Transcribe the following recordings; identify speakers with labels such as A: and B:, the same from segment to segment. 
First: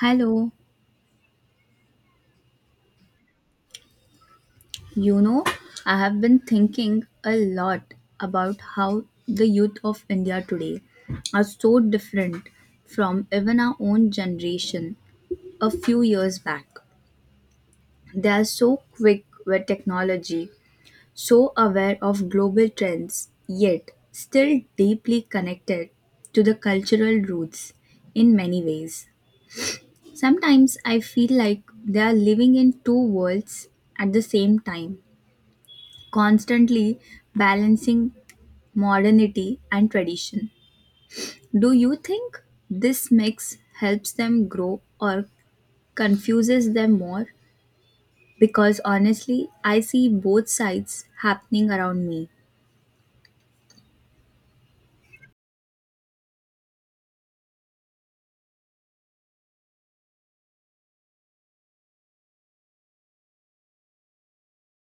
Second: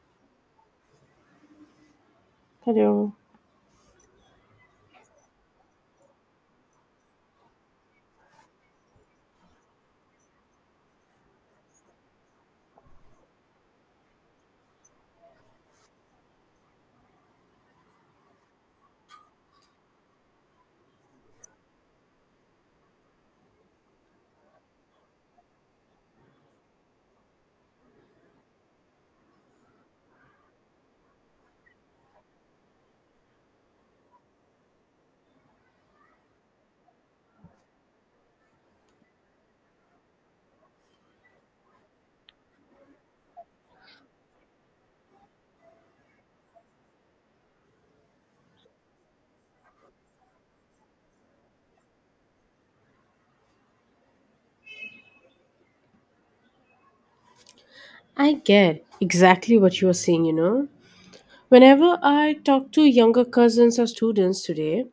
A: Hello,
B: Hello.
A: you know, I have been thinking a lot about how the youth of India today are so different from even our own generation a few years back. They are so quick with technology, so aware of global trends, yet still deeply connected to the cultural roots in many ways. Sometimes I feel like they are living in two worlds at the same time, constantly balancing modernity and tradition. Do you think this mix helps them grow or confuses them more? Because honestly, I see both sides happening around me.
B: I get exactly what you are saying, you know. Whenever I talk to younger cousins or students today,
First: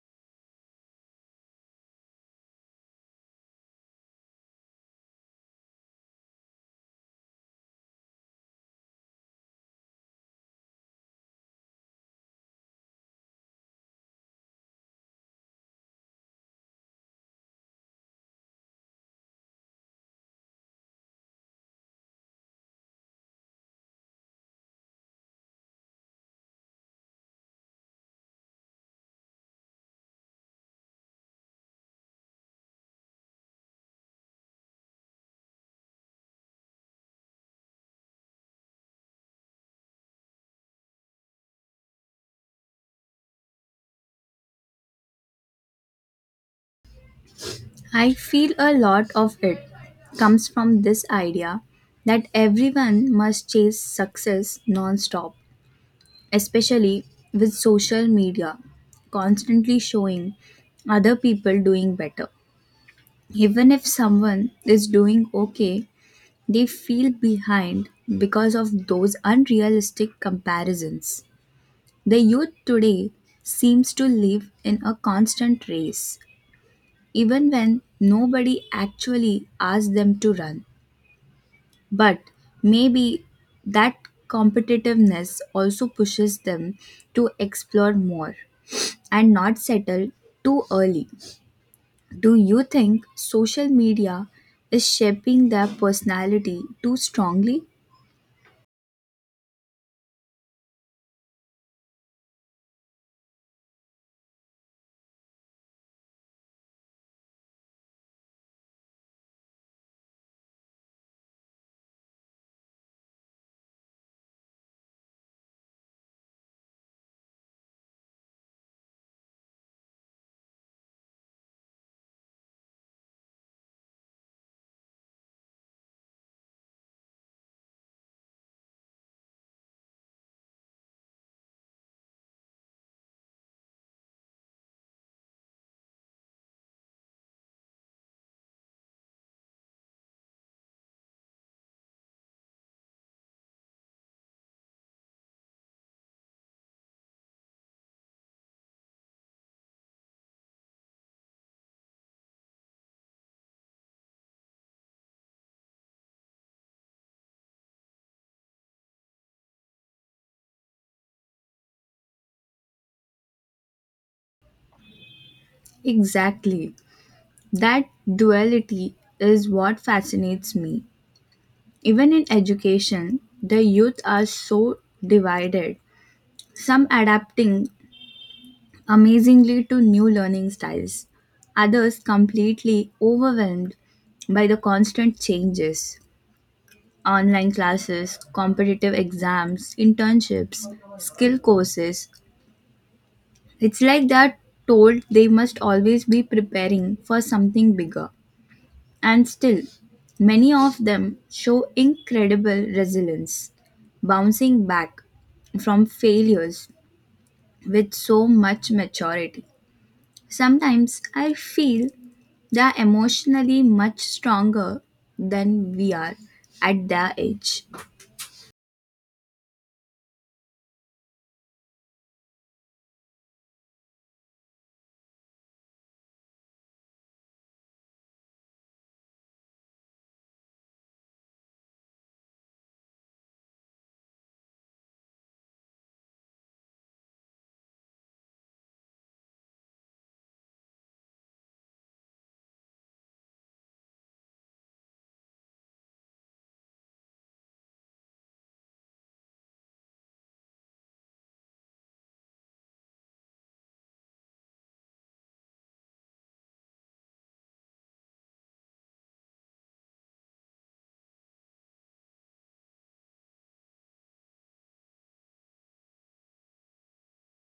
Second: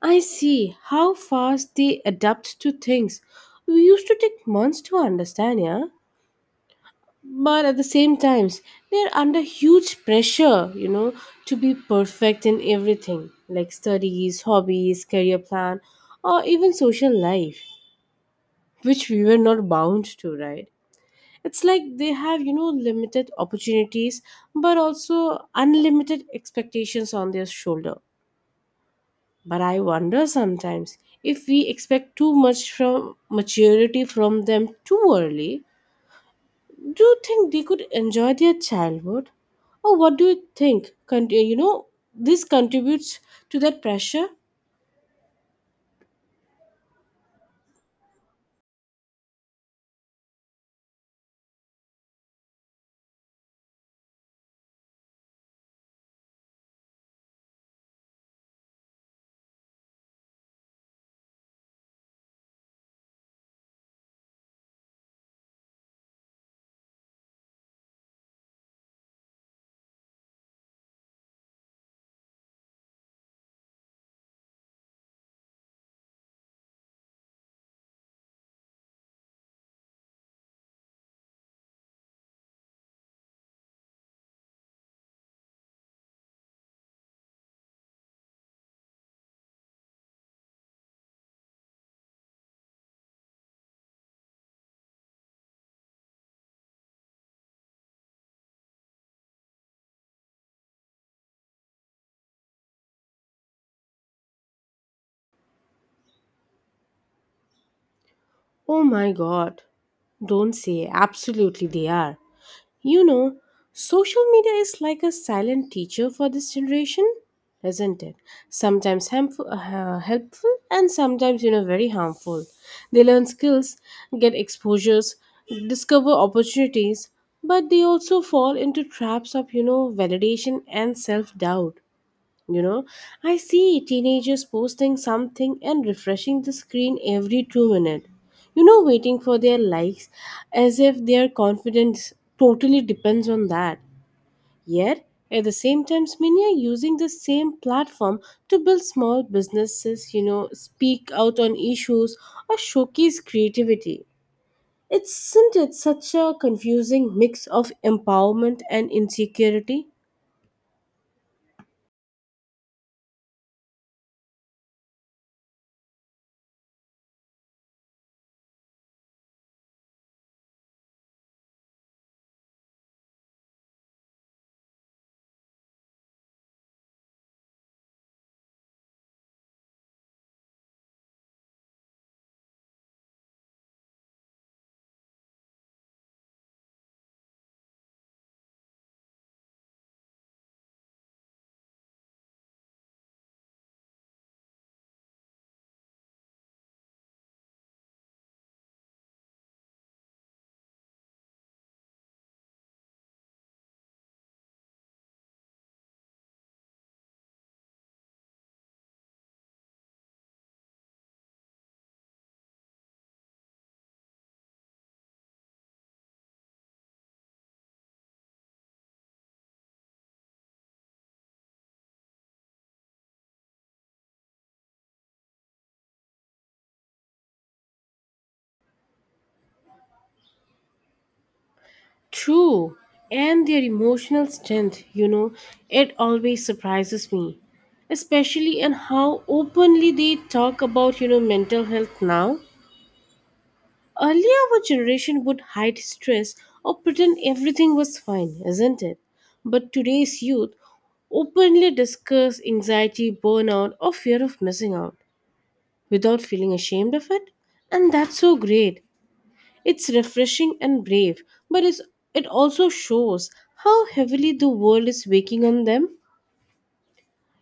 B: I see how fast they adapt to things. We used to take months to understand, yeah? But at the same times, they're under huge pressure, you know, to be perfect in everything, like studies, hobbies, career plan, or even social life, which we were not bound to, right? It's like they have, you know, limited opportunities, but also unlimited expectations on their shoulder. But I wonder sometimes if we expect too much from maturity from them too early. Do you think they could enjoy their childhood? Or what do you think this contributes to that pressure?
A: I feel a lot of it comes from this idea that everyone must chase success non-stop, especially with social media constantly showing other people doing better. Even if someone is doing okay, they feel behind because of those unrealistic comparisons. The youth today seems to live in a constant race, even when nobody actually asks them to run. But maybe that competitiveness also pushes them to explore more and not settle too early. Do you think social media is shaping their personality too strongly?
B: Oh my god, don't say, absolutely they are. You know, social media is like a silent teacher for this generation, isn't it? Sometimes harmful, helpful, and sometimes, you know, very harmful. They learn skills, get exposures, discover opportunities, but they also fall into traps of, you know, validation and self doubt. You know, I see teenagers posting something and refreshing the screen every 2 minutes. You know, waiting for their likes as if their confidence totally depends on that. Yet, at the same time, many are using the same platform to build small businesses, you know, speak out on issues or showcase creativity. Isn't it such a confusing mix of empowerment and insecurity?
A: Exactly. That duality is what fascinates me. Even in education, the youth are so divided, some adapting amazingly to new learning styles, others completely overwhelmed by the constant changes. Online classes, competitive exams, internships, skill courses, it's like they're told they must always be preparing for something bigger. And still, many of them show incredible resilience, bouncing back from failures with so much maturity. Sometimes I feel they're emotionally much stronger than we are at their age.
B: True, and their emotional strength, you know, it always surprises me, especially in how openly they talk about, you know, mental health now. Earlier, our generation would hide stress or pretend everything was fine, isn't it? But today's youth openly discuss anxiety, burnout, or fear of missing out without feeling ashamed of it. And that's so great. It's refreshing and brave, but it also shows how heavily the world is waking on them.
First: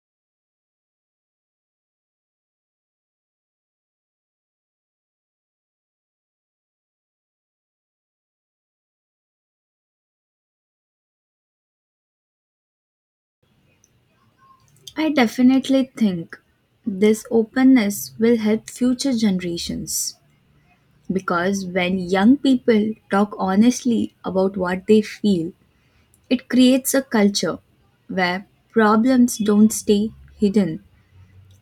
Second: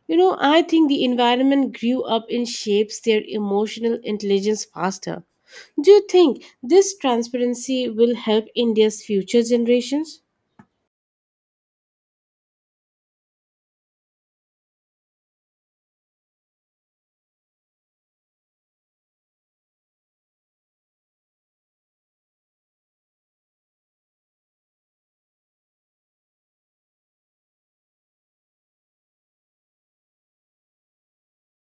B: You know, I think the environment grew up and shapes their emotional intelligence faster. Do you think this transparency will help India's future generations?
A: I definitely think this openness will help future generations. Because when young people talk honestly about what they feel, it creates a culture where problems don't stay hidden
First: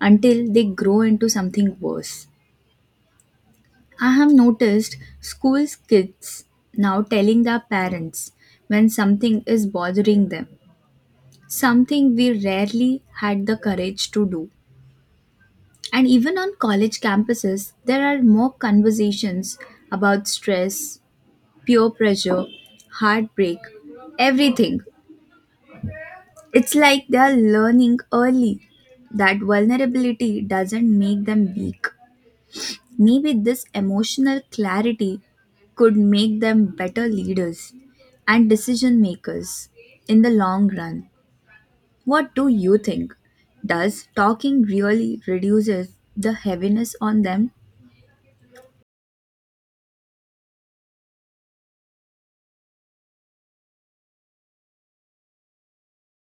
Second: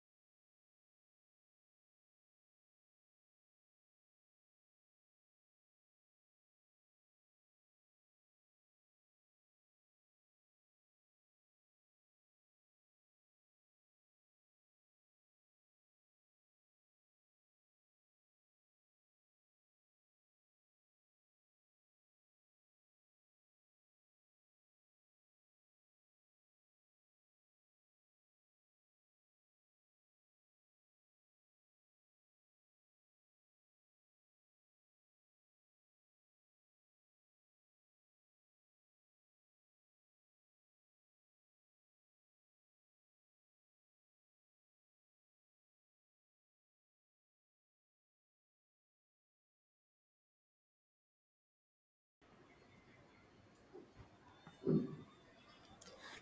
A: until they grow into something worse. I have noticed school's kids now telling their parents when something is bothering them, something we rarely had the courage to do. And even on college campuses, there are more conversations about stress, peer pressure, heartbreak, everything. It's like they're learning early that vulnerability doesn't make them weak. Maybe this emotional clarity could make them better leaders and decision makers in the long run. What do you think? Does talking really reduces the heaviness on them?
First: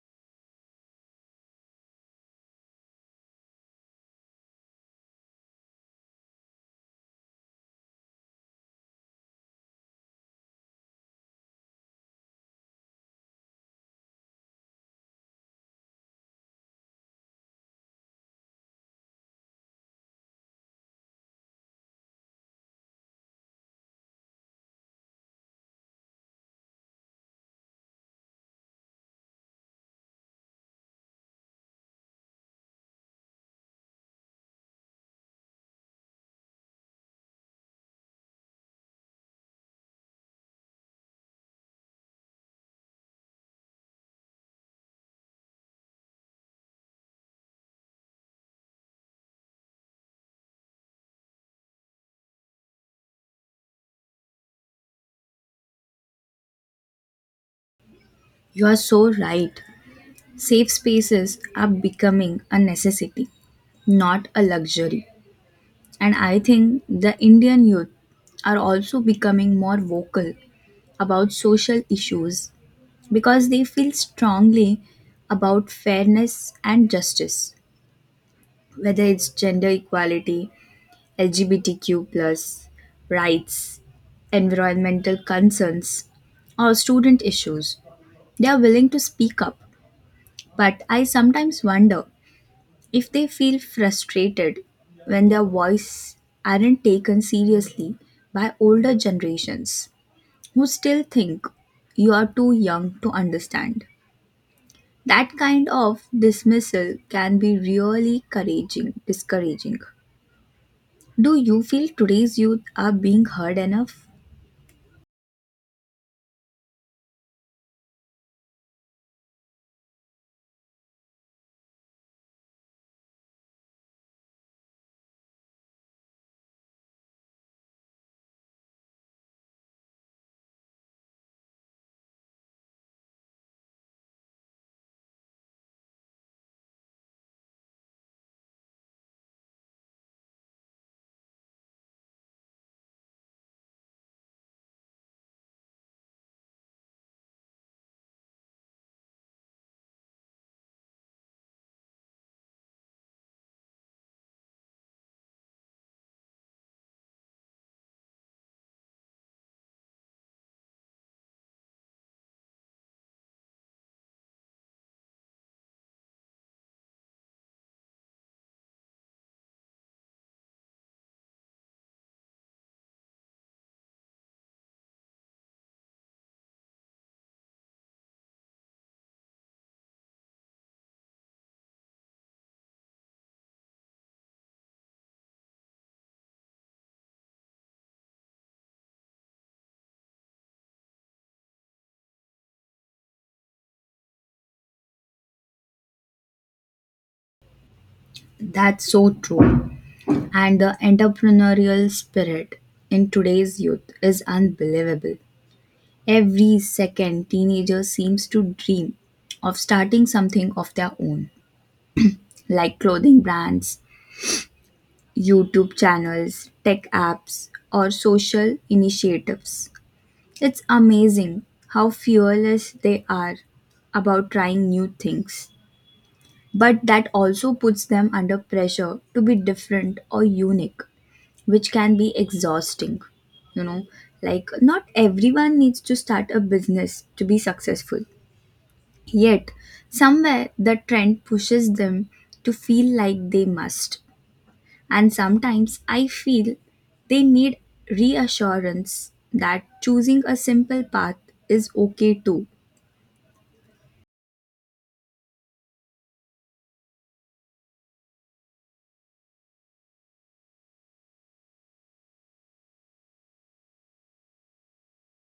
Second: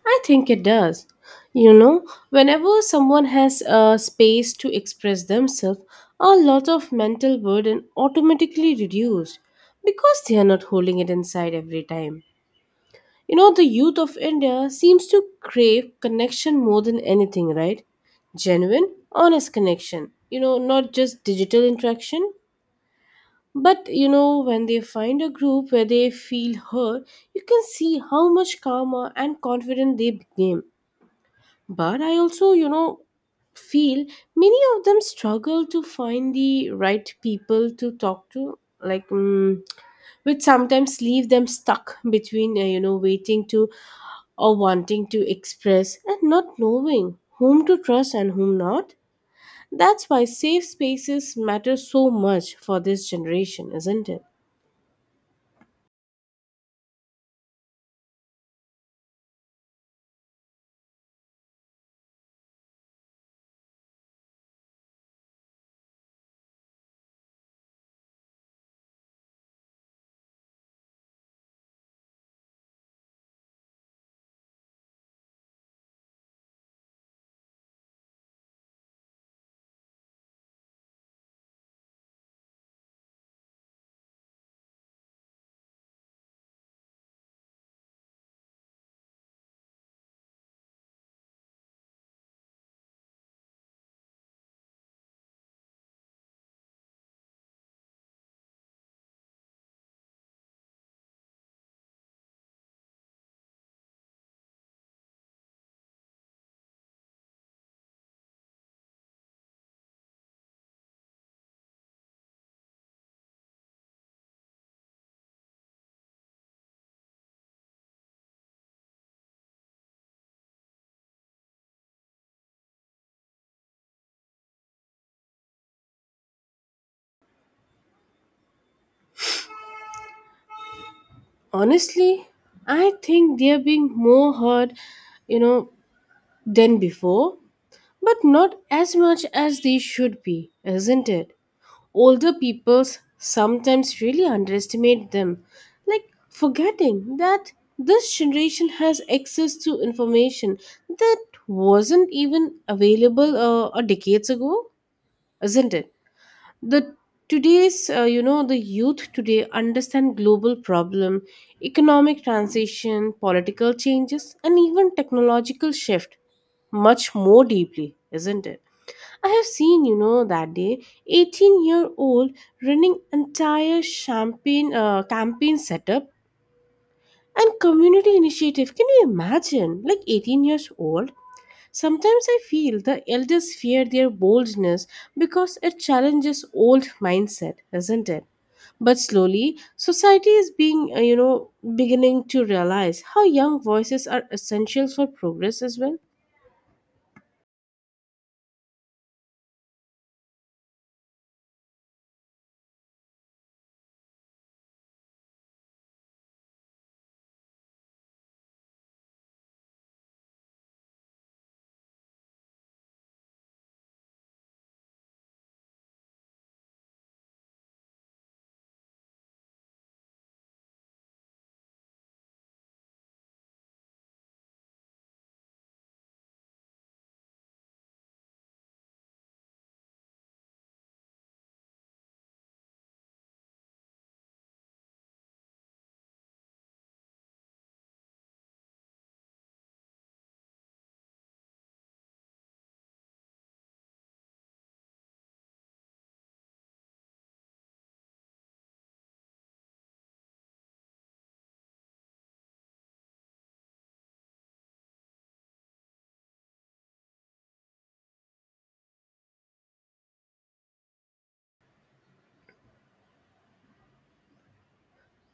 B: I think it does. You know, whenever someone has a space to express themselves, a lot of mental burden automatically reduced because they are not holding it inside every time. You know, the youth of India seems to crave connection more than anything, right? Genuine, honest connection. You know, not just digital interaction. But you know, when they find a group where they feel heard, you can see how much calmer and confident they became. But I also, you know, feel many of them struggle to find the right people to talk to. Which sometimes leave them stuck between you know, waiting to or wanting to express and not knowing whom to trust and whom not. That's why safe spaces matter so much for this generation, isn't it?
A: You are so right. Safe spaces are becoming a necessity, not a luxury. And I think the Indian youth are also becoming more vocal about social issues because they feel strongly about fairness and justice, whether it's gender equality, LGBTQ plus rights, environmental concerns, or student issues. They are willing to speak up, but I sometimes wonder if they feel frustrated when their voice aren't taken seriously by older generations who still think you are too young to understand. That kind of dismissal can be really couraging, discouraging. Do you feel today's youth are being heard enough?
B: Honestly, I think they are being more heard, you know, than before, but not as much as they should be, isn't it? Older peoples sometimes really underestimate them, like forgetting that this generation has access to information that wasn't even available decades ago, isn't it? The today's you know the youth today understand global problem, economic transition, political changes, and even technological shift much more deeply, isn't it? I have seen, you know, that day, 18-year-old running entire champagne campaign setup and community initiative. Can you imagine? Like 18 years old. Sometimes I feel the elders fear their boldness because it challenges old mindset, isn't it? But slowly, society is being, you know, beginning to realize how young voices are essential for progress as well.
A: That's so true. And the entrepreneurial spirit in today's youth is unbelievable. Every second, teenagers seems to dream of starting something of their own, like clothing brands, YouTube channels, tech apps, or social initiatives. It's amazing how fearless they are about trying new things. But that also puts them under pressure to be different or unique, which can be exhausting. You know, like not everyone needs to start a business to be successful. Yet, somewhere the trend pushes them to feel like they must. And sometimes I feel they need reassurance that choosing a simple path is okay too.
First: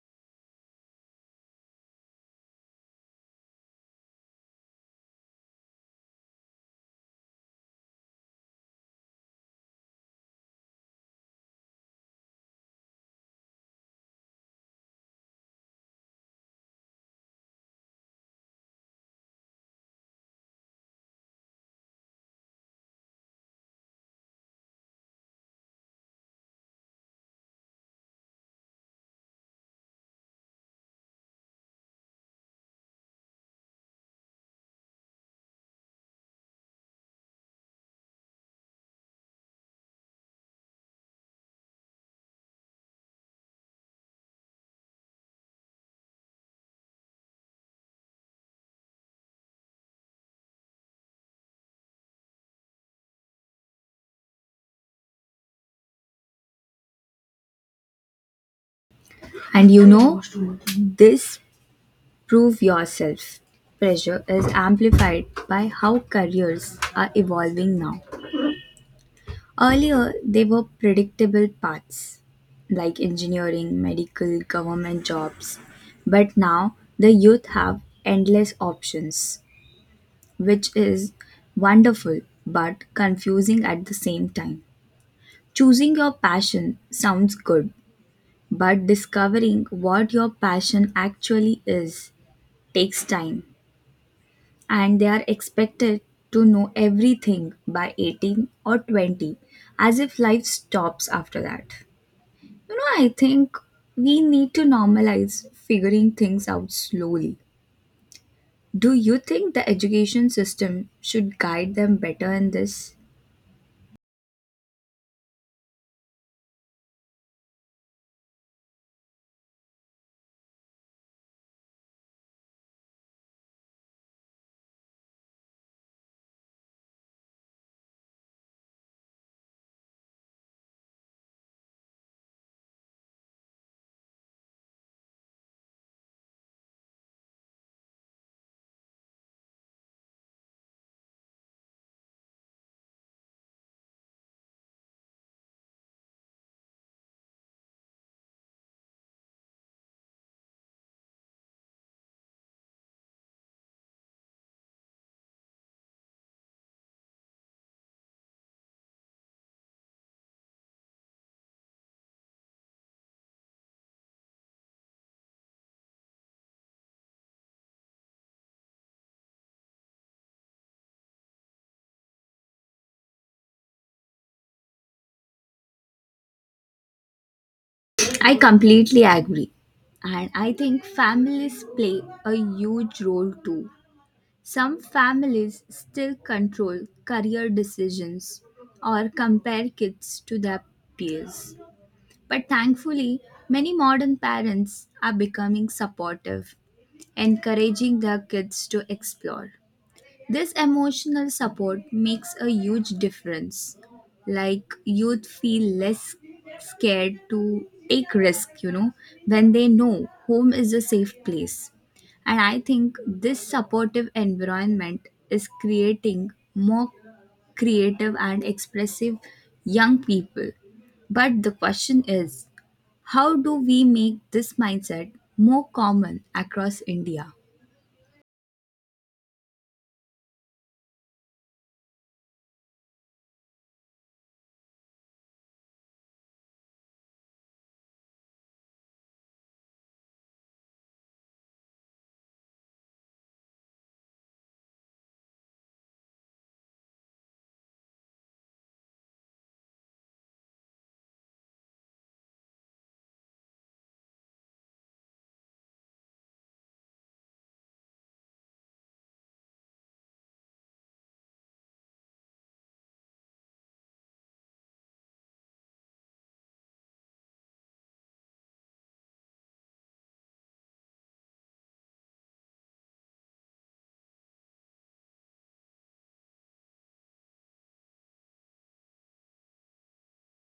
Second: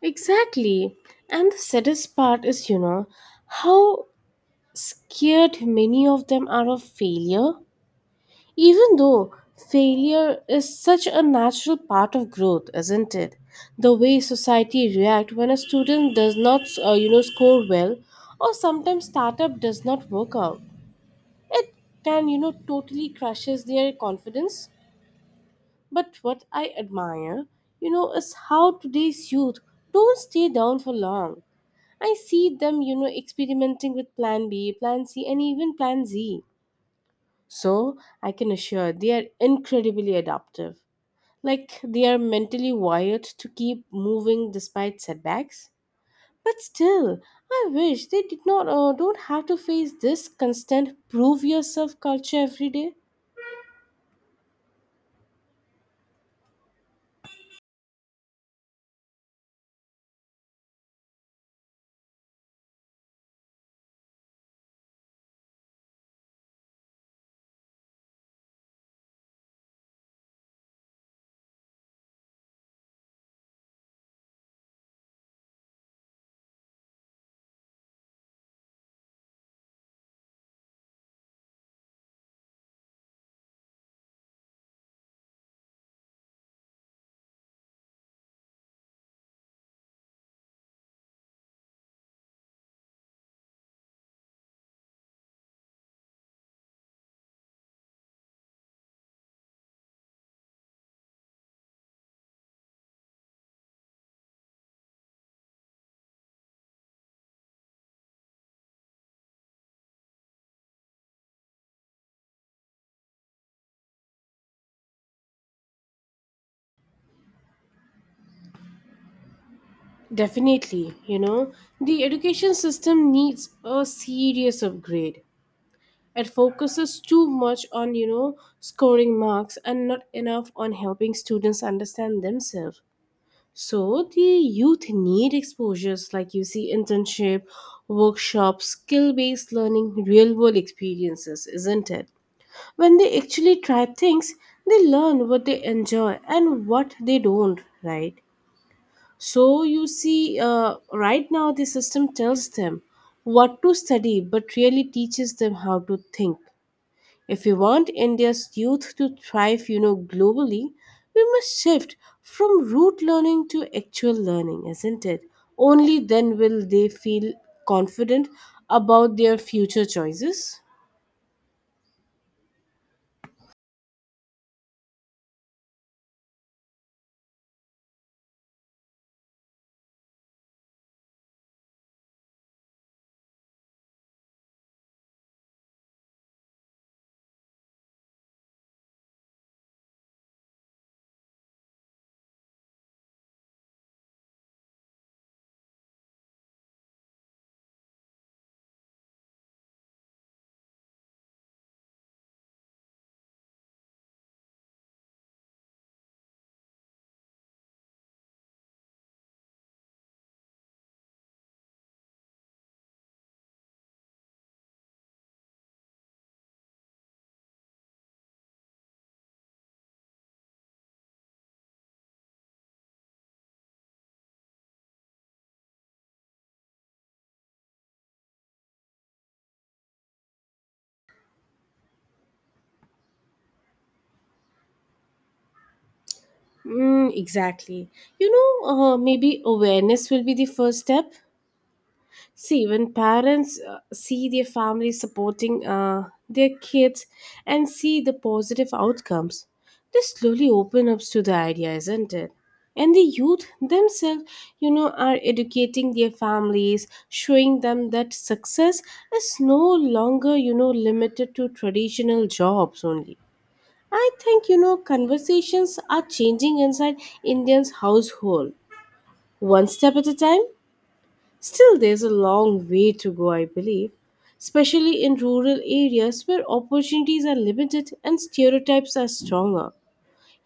B: Exactly. And the saddest part is, you know, how scared many of them are of failure, even though failure is such a natural part of growth, isn't it? The way society react when a student does not, you know, score well, or sometimes startup does not work out, it can, you know, totally crushes their confidence. But what I admire, you know, is how today's youth don't stay down for long. I see them, you know, experimenting with plan B, plan C, and even plan Z. So I can assure they are incredibly adaptive. Like they are mentally wired to keep moving despite setbacks. But still, I wish they did not don't have to face this constant prove yourself culture every day.
A: And you know, this prove yourself pressure is amplified by how careers are evolving now. Earlier, they were predictable paths like engineering, medical, government jobs. But now, the youth have endless options, which is wonderful but confusing at the same time. Choosing your passion sounds good, but discovering what your passion actually is takes time, and they are expected to know everything by 18 or 20, as if life stops after that. You know, I think we need to normalize figuring things out slowly. Do you think the education system should guide them better in this?
B: Definitely, you know, the education system needs a serious upgrade. It focuses too much on, you know, scoring marks and not enough on helping students understand themselves. So the youth need exposures like you see internship, workshops, skill-based learning, real-world experiences, isn't it? When they actually try things, they learn what they enjoy and what they don't, right? So you see, right now the system tells them what to study, but really teaches them how to think. If we want India's youth to thrive, you know, globally, we must shift from rote learning to actual learning, isn't it? Only then will they feel confident about their future choices.
A: I completely agree. And I think families play a huge role too. Some families still control career decisions or compare kids to their peers. But thankfully, many modern parents are becoming supportive, encouraging their kids to explore. This emotional support makes a huge difference. Like youth feel less scared to take risk, you know, when they know home is a safe place. And I think this supportive environment is creating more creative and expressive young people. But the question is, how do we make this mindset more common across India?
B: Mm, exactly. You know, maybe awareness will be the first step. See, when parents see their families supporting their kids and see the positive outcomes, they slowly open up to the idea, isn't it? And the youth themselves, you know, are educating their families, showing them that success is no longer, you know, limited to traditional jobs only. I think, you know, conversations are changing inside Indians' household, one step at a time. Still, there's a long way to go, I believe, especially in rural areas where opportunities are limited and stereotypes are stronger.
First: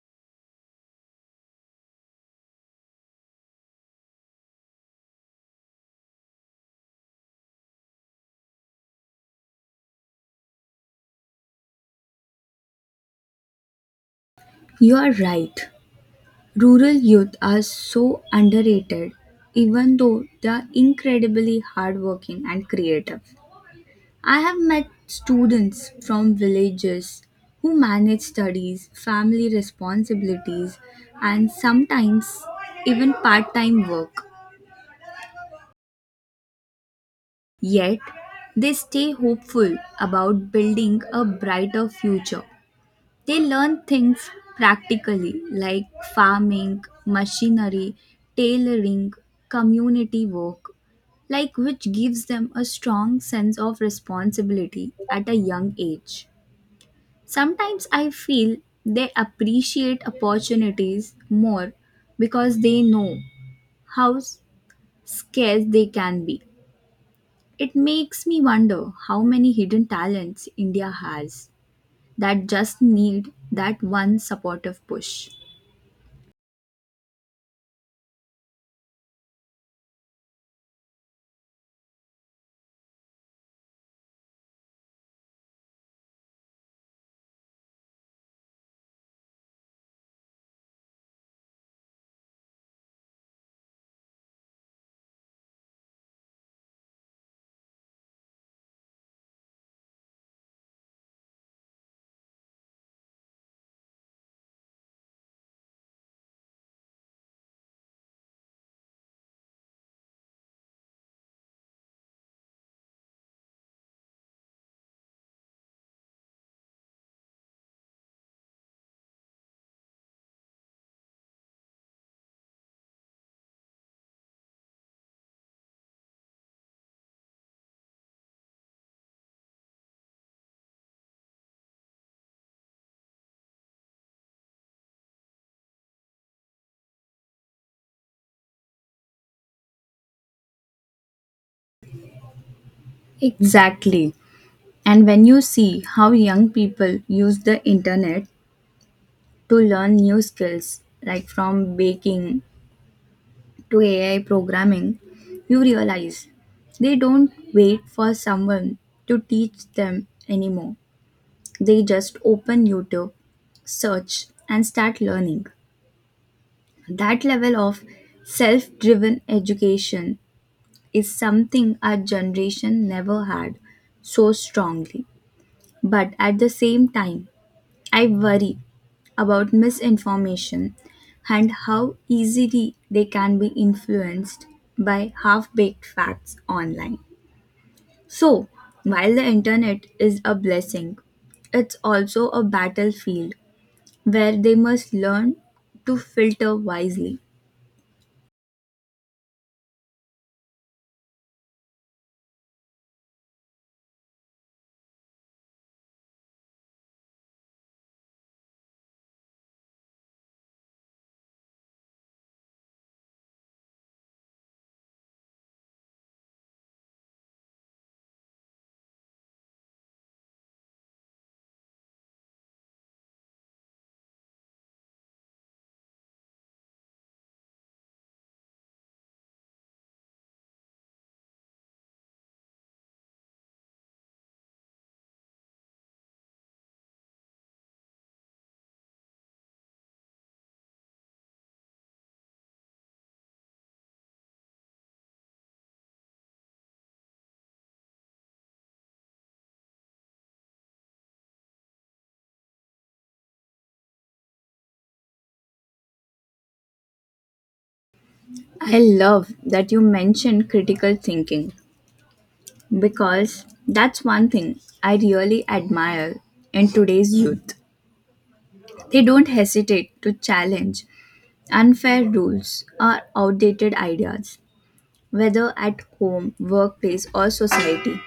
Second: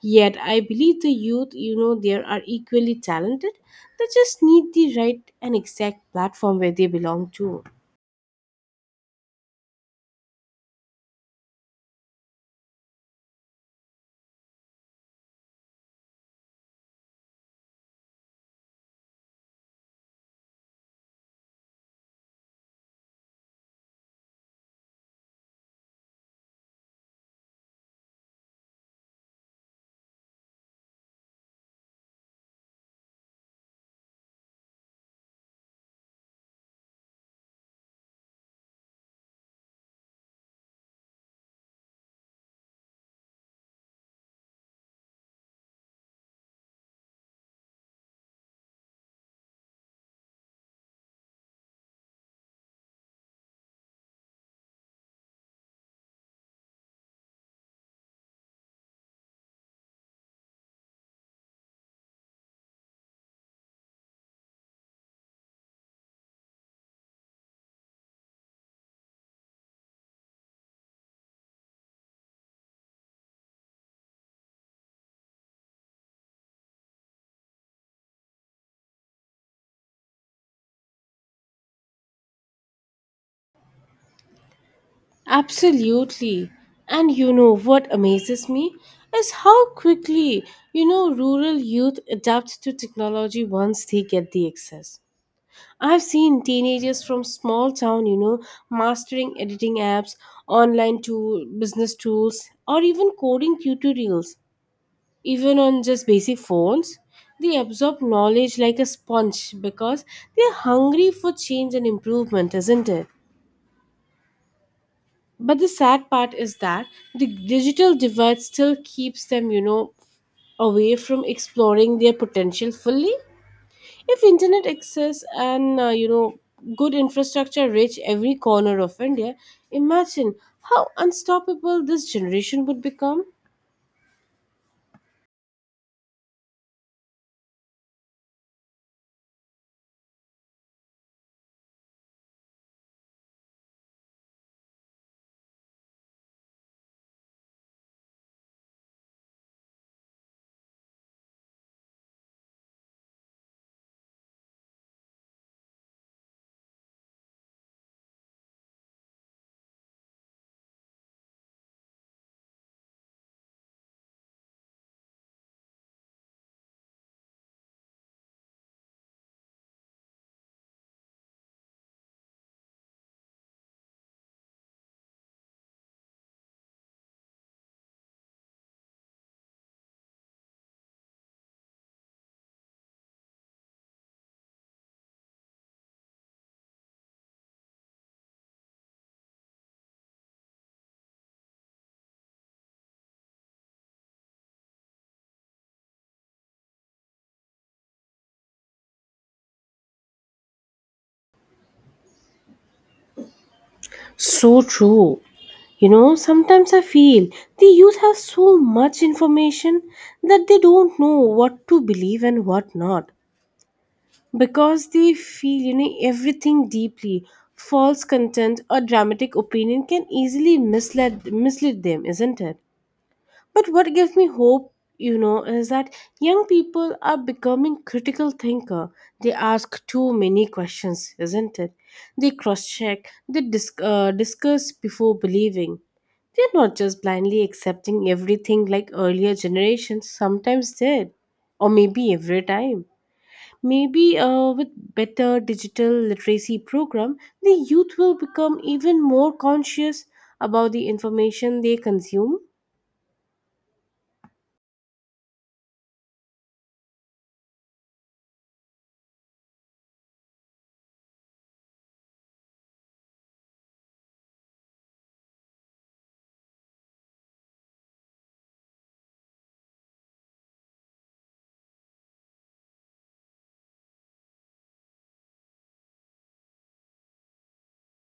B: Yet, I believe the youth, you know, there are equally talented. They just need the right and exact platform where they belong to.
A: You are right. Rural youth are so underrated, even though they are incredibly hardworking and creative. I have met students from villages who manage studies, family responsibilities, and sometimes even part time work. Yet, they stay hopeful about building a brighter future. They learn things practically like farming, machinery, tailoring, community work, like which gives them a strong sense of responsibility at a young age. Sometimes I feel they appreciate opportunities more because they know how scarce they can be. It makes me wonder how many hidden talents India has that just need that one supportive push.
B: Absolutely. And you know what amazes me is how quickly, you know, rural youth adapt to technology once they get the access. I've seen teenagers from small town, you know, mastering editing apps, online tool, business tools, or even coding tutorials. Even on just basic phones, they absorb knowledge like a sponge because they're hungry for change and improvement, isn't it? But the sad part is that the digital divide still keeps them, you know, away from exploring their potential fully. If internet access and you know, good infrastructure reach every corner of India, imagine how unstoppable this generation would become.
A: Exactly. And when you see how young people use the internet to learn new skills, like from baking to AI programming, you realize they don't wait for someone to teach them anymore. They just open YouTube, search, and start learning. That level of self driven education is something our generation never had so strongly. But at the same time, I worry about misinformation and how easily they can be influenced by half baked facts online. So, while the internet is a blessing, it's also a battlefield where they must learn to filter wisely.
B: So true. You know, sometimes I feel the youth have so much information that they don't know what to believe and what not, because they feel, you know, everything deeply. False content or dramatic opinion can easily mislead them, isn't it? But what gives me hope, you know, is that young people are becoming critical thinker. They ask too many questions, isn't it? They cross-check, they discuss before believing. They're not just blindly accepting everything like earlier generations sometimes did, or maybe every time. Maybe with better digital literacy program, the youth will become even more conscious about the information they consume.
A: I love that you mentioned critical thinking because that's one thing I really admire in today's youth. They don't hesitate to challenge unfair rules are outdated ideas, whether at home, workplace, or society.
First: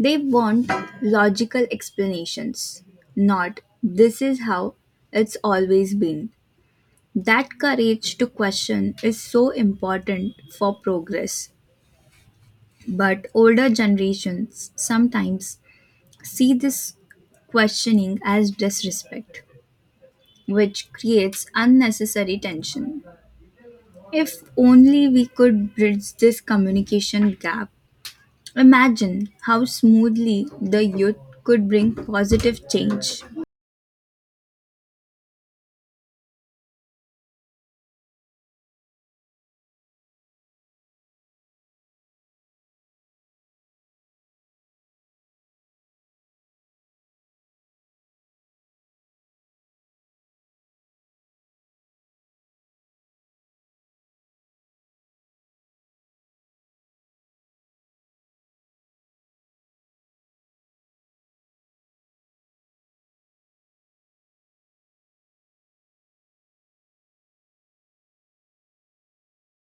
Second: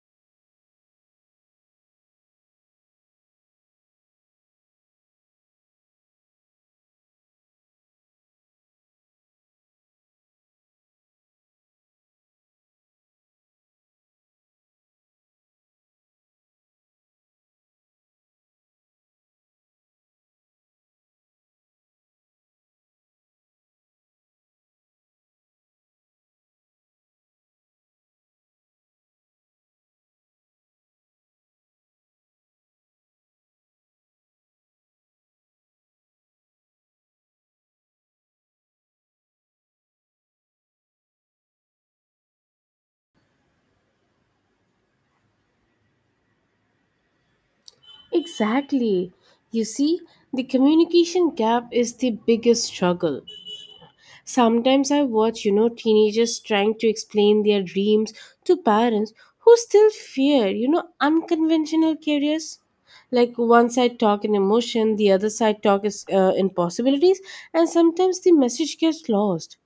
A: They want logical explanations, not this is how it's always been. That courage to question is so important for progress. But older generations sometimes see this questioning as disrespect, which creates unnecessary tension. If only we could bridge this communication gap. Imagine how smoothly the youth could bring positive change.
B: Exactly. You see, the communication gap is the biggest struggle. Sometimes I watch, you know, teenagers trying to explain their dreams to parents who still fear, you know, unconventional careers. Like one side talk in emotion, the other side talk is in possibilities, and sometimes the message gets lost.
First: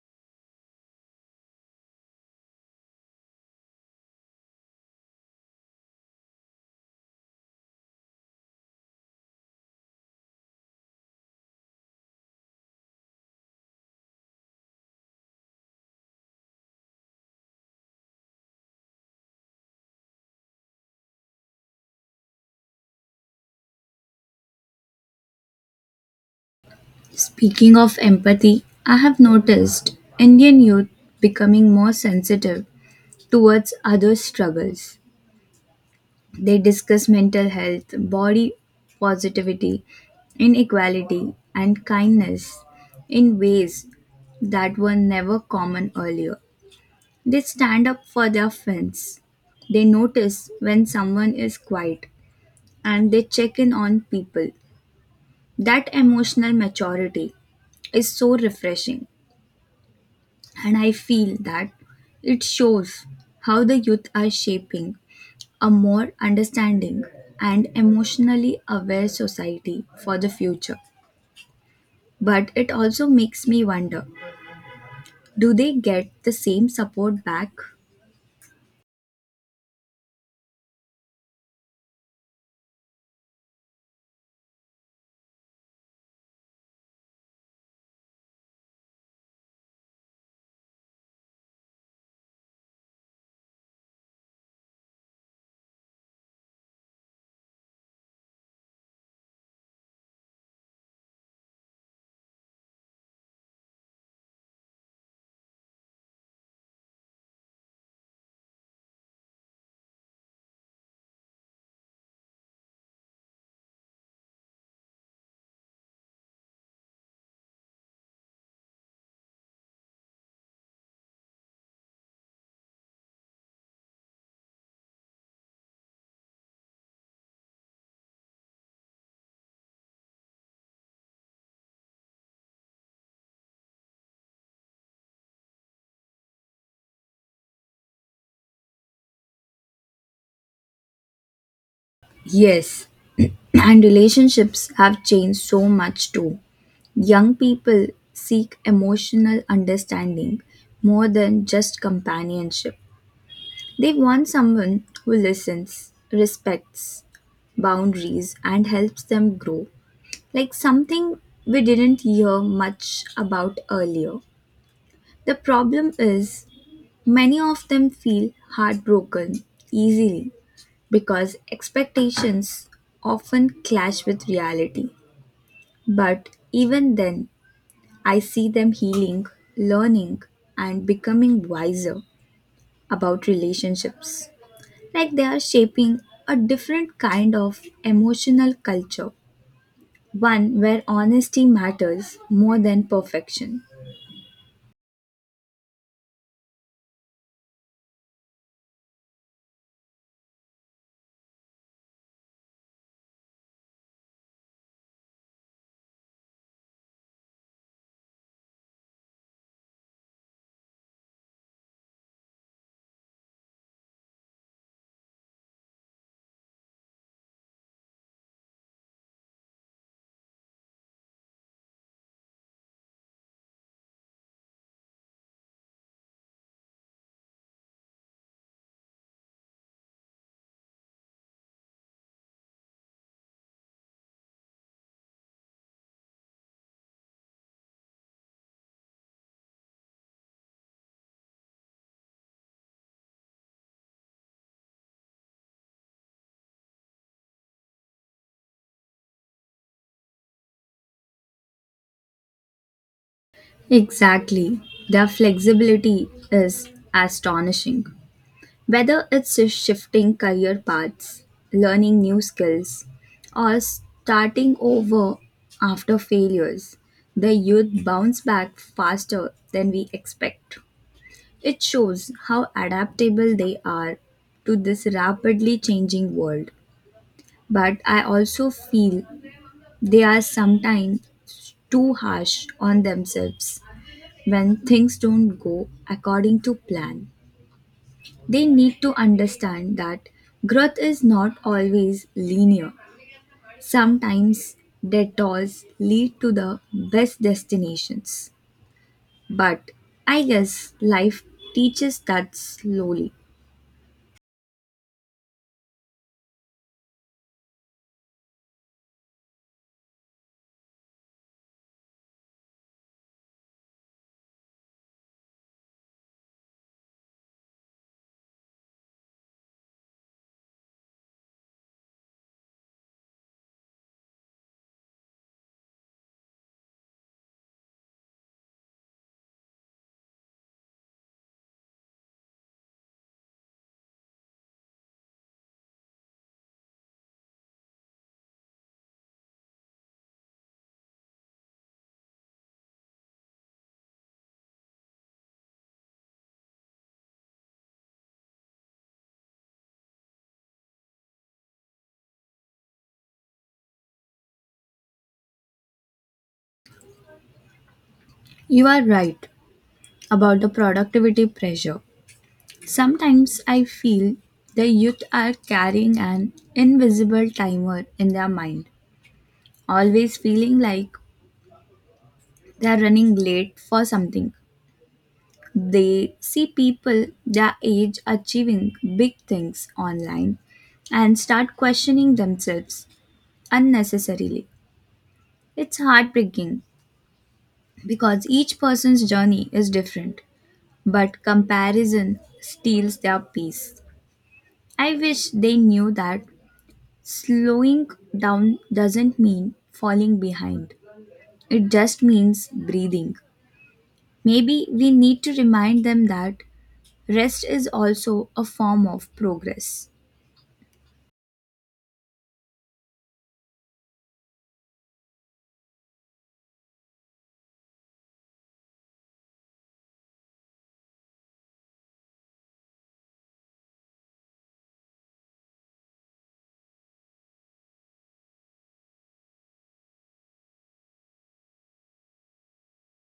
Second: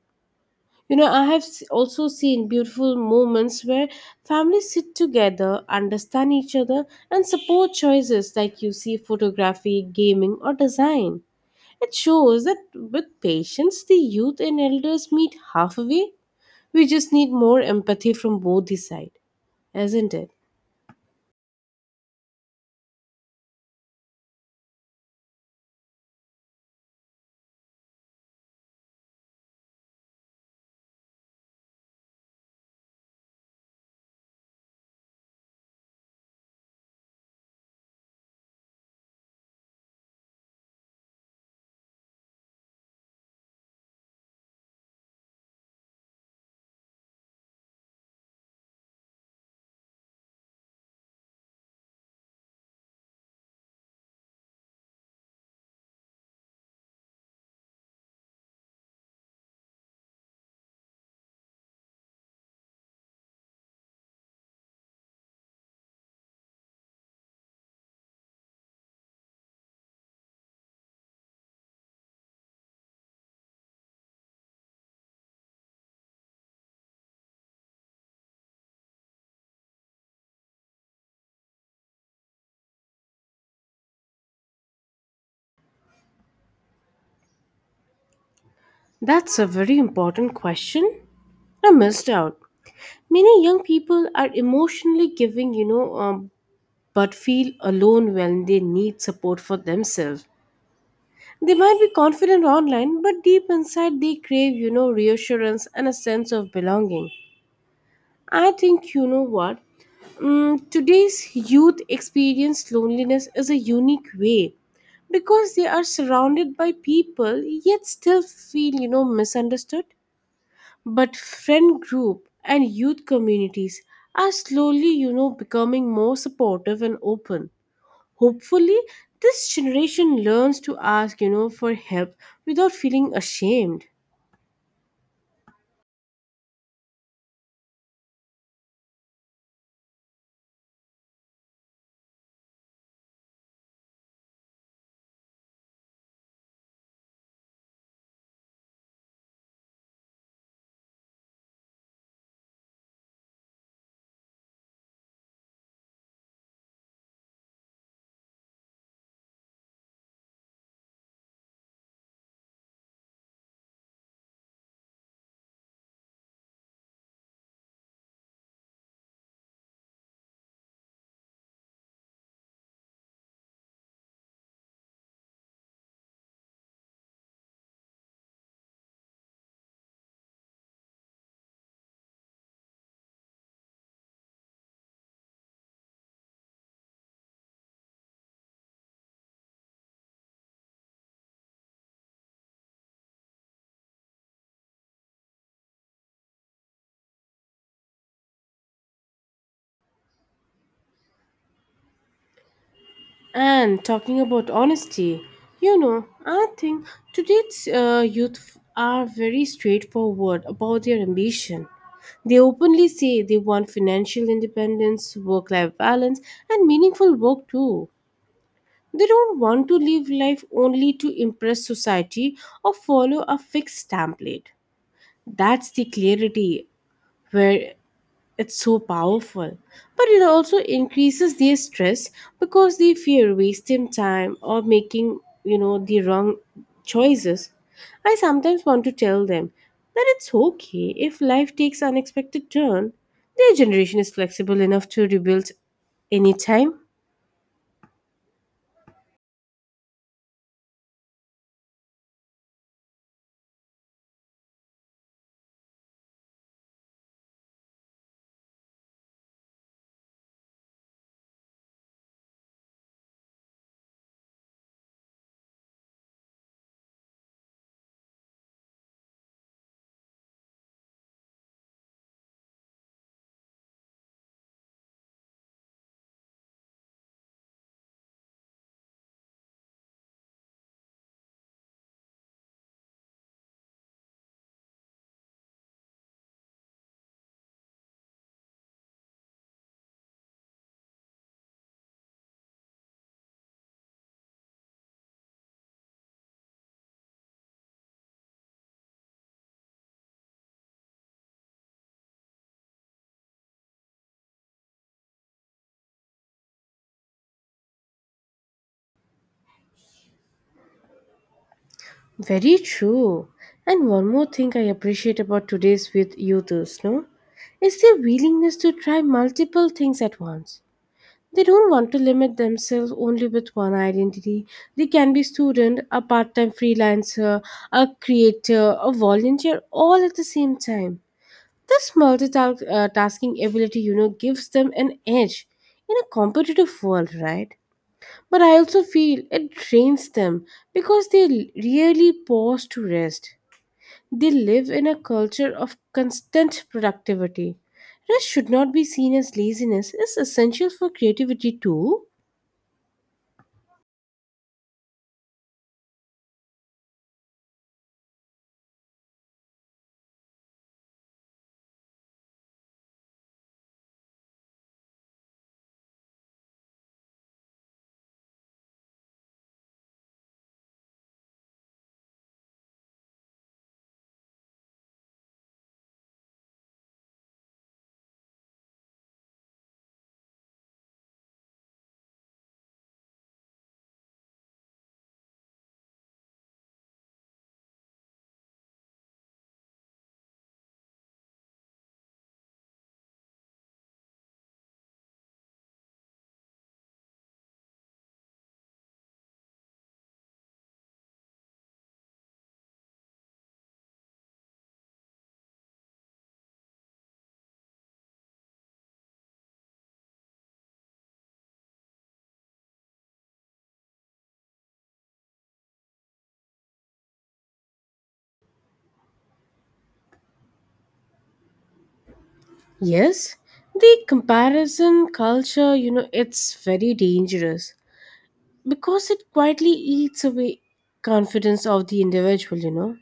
B: You know, I have also seen beautiful moments where families sit together, understand each other, and support choices like you see photography, gaming, or design. It shows that with patience, the youth and elders meet halfway. We just need more empathy from both the sides, isn't it?
A: Speaking of empathy, I have noticed Indian youth becoming more sensitive towards others' struggles. They discuss mental health, body positivity, inequality, and kindness in ways that were never common earlier. They stand up for their friends. They notice when someone is quiet and they check in on people. That emotional maturity is so refreshing, and I feel that it shows how the youth are shaping a more understanding and emotionally aware society for the future. But it also makes me wonder, do they get the same support back?
B: That's a very important question. I missed out. Many young people are emotionally giving, you know, but feel alone when they need support for themselves. They might be confident online, but deep inside they crave, you know, reassurance and a sense of belonging. I think, you know what? Today's youth experience loneliness is a unique way because they are surrounded by people yet still feel, you know, misunderstood. But friend group and youth communities are slowly, you know, becoming more supportive and open. Hopefully, this generation learns to ask, you know, for help without feeling ashamed.
A: Yes, and relationships have changed so much too. Young people seek emotional understanding more than just companionship. They want someone who listens, respects boundaries, and helps them grow, like something we didn't hear much about earlier. The problem is, many of them feel heartbroken easily because expectations often clash with reality. But even then, I see them healing, learning, and becoming wiser about relationships. Like they are shaping a different kind of emotional culture, one where honesty matters more than perfection.
B: And talking about honesty, you know, I think today's youth are very straightforward about their ambition. They openly say they want financial independence, work life balance, and meaningful work too. They don't want to live life only to impress society or follow a fixed template. That's the clarity where it's so powerful, but it also increases their stress because they fear wasting time or making, you know, the wrong choices. I sometimes want to tell them that it's okay if life takes unexpected turn. Their generation is flexible enough to rebuild anytime.
A: Exactly. Their flexibility is astonishing. Whether it's shifting career paths, learning new skills, or starting over after failures, the youth bounce back faster than we expect. It shows how adaptable they are to this rapidly changing world. But I also feel they are sometimes too harsh on themselves when things don't go according to plan. They need to understand that growth is not always linear. Sometimes detours lead to the best destinations. But I guess life teaches that slowly.
B: Very true. And one more thing I appreciate about today's with youth is no, is their willingness to try multiple things at once. They don't want to limit themselves only with one identity. They can be student, a part-time freelancer, a creator, a volunteer all at the same time. This multitasking ability, you know, gives them an edge in a competitive world, right? But I also feel it drains them because they rarely pause to rest. They live in a culture of constant productivity. Rest should not be seen as laziness, it's essential for creativity too.
A: You are right about the productivity pressure. Sometimes I feel the youth are carrying an invisible timer in their mind, always feeling like they are running late for something. They see people their age achieving big things online and start questioning themselves unnecessarily. It's heartbreaking because each person's journey is different, but comparison steals their peace. I wish they knew that slowing down doesn't mean falling behind, it just means breathing. Maybe we need to remind them that rest is also a form of progress.
B: Yes, the comparison culture, you know, it's very dangerous because it quietly eats away confidence of the individual, you know.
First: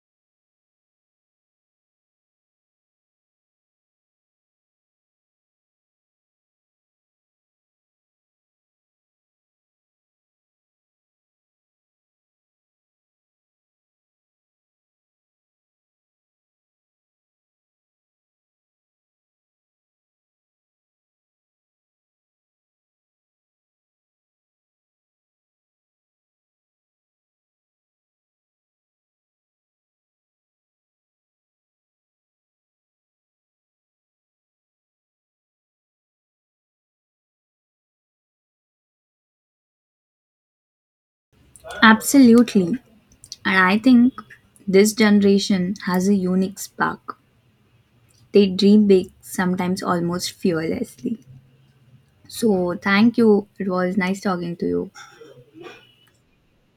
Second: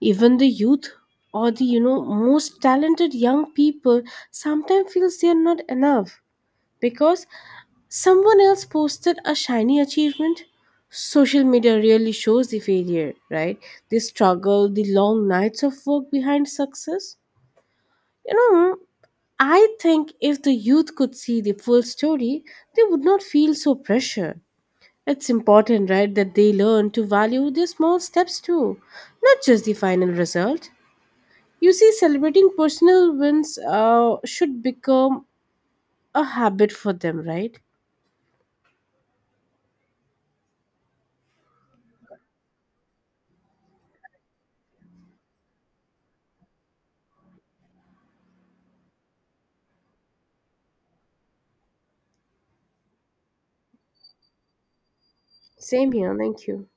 B: Even the youth or the, you know, most talented young people sometimes feels they are not enough because someone else posted a shiny achievement. Social media really shows the failure, right? The struggle, the long nights of work behind success. You know, I think if the youth could see the full story, they would not feel so pressured. It's important, right, that they learn to value their small steps too, not just the final result. You see, celebrating personal wins should become a habit for them, right?
A: Absolutely. And I think this generation has a unique spark. They dream big, sometimes almost fearlessly. So, thank you. It was nice talking to you.
B: Same here, thank you.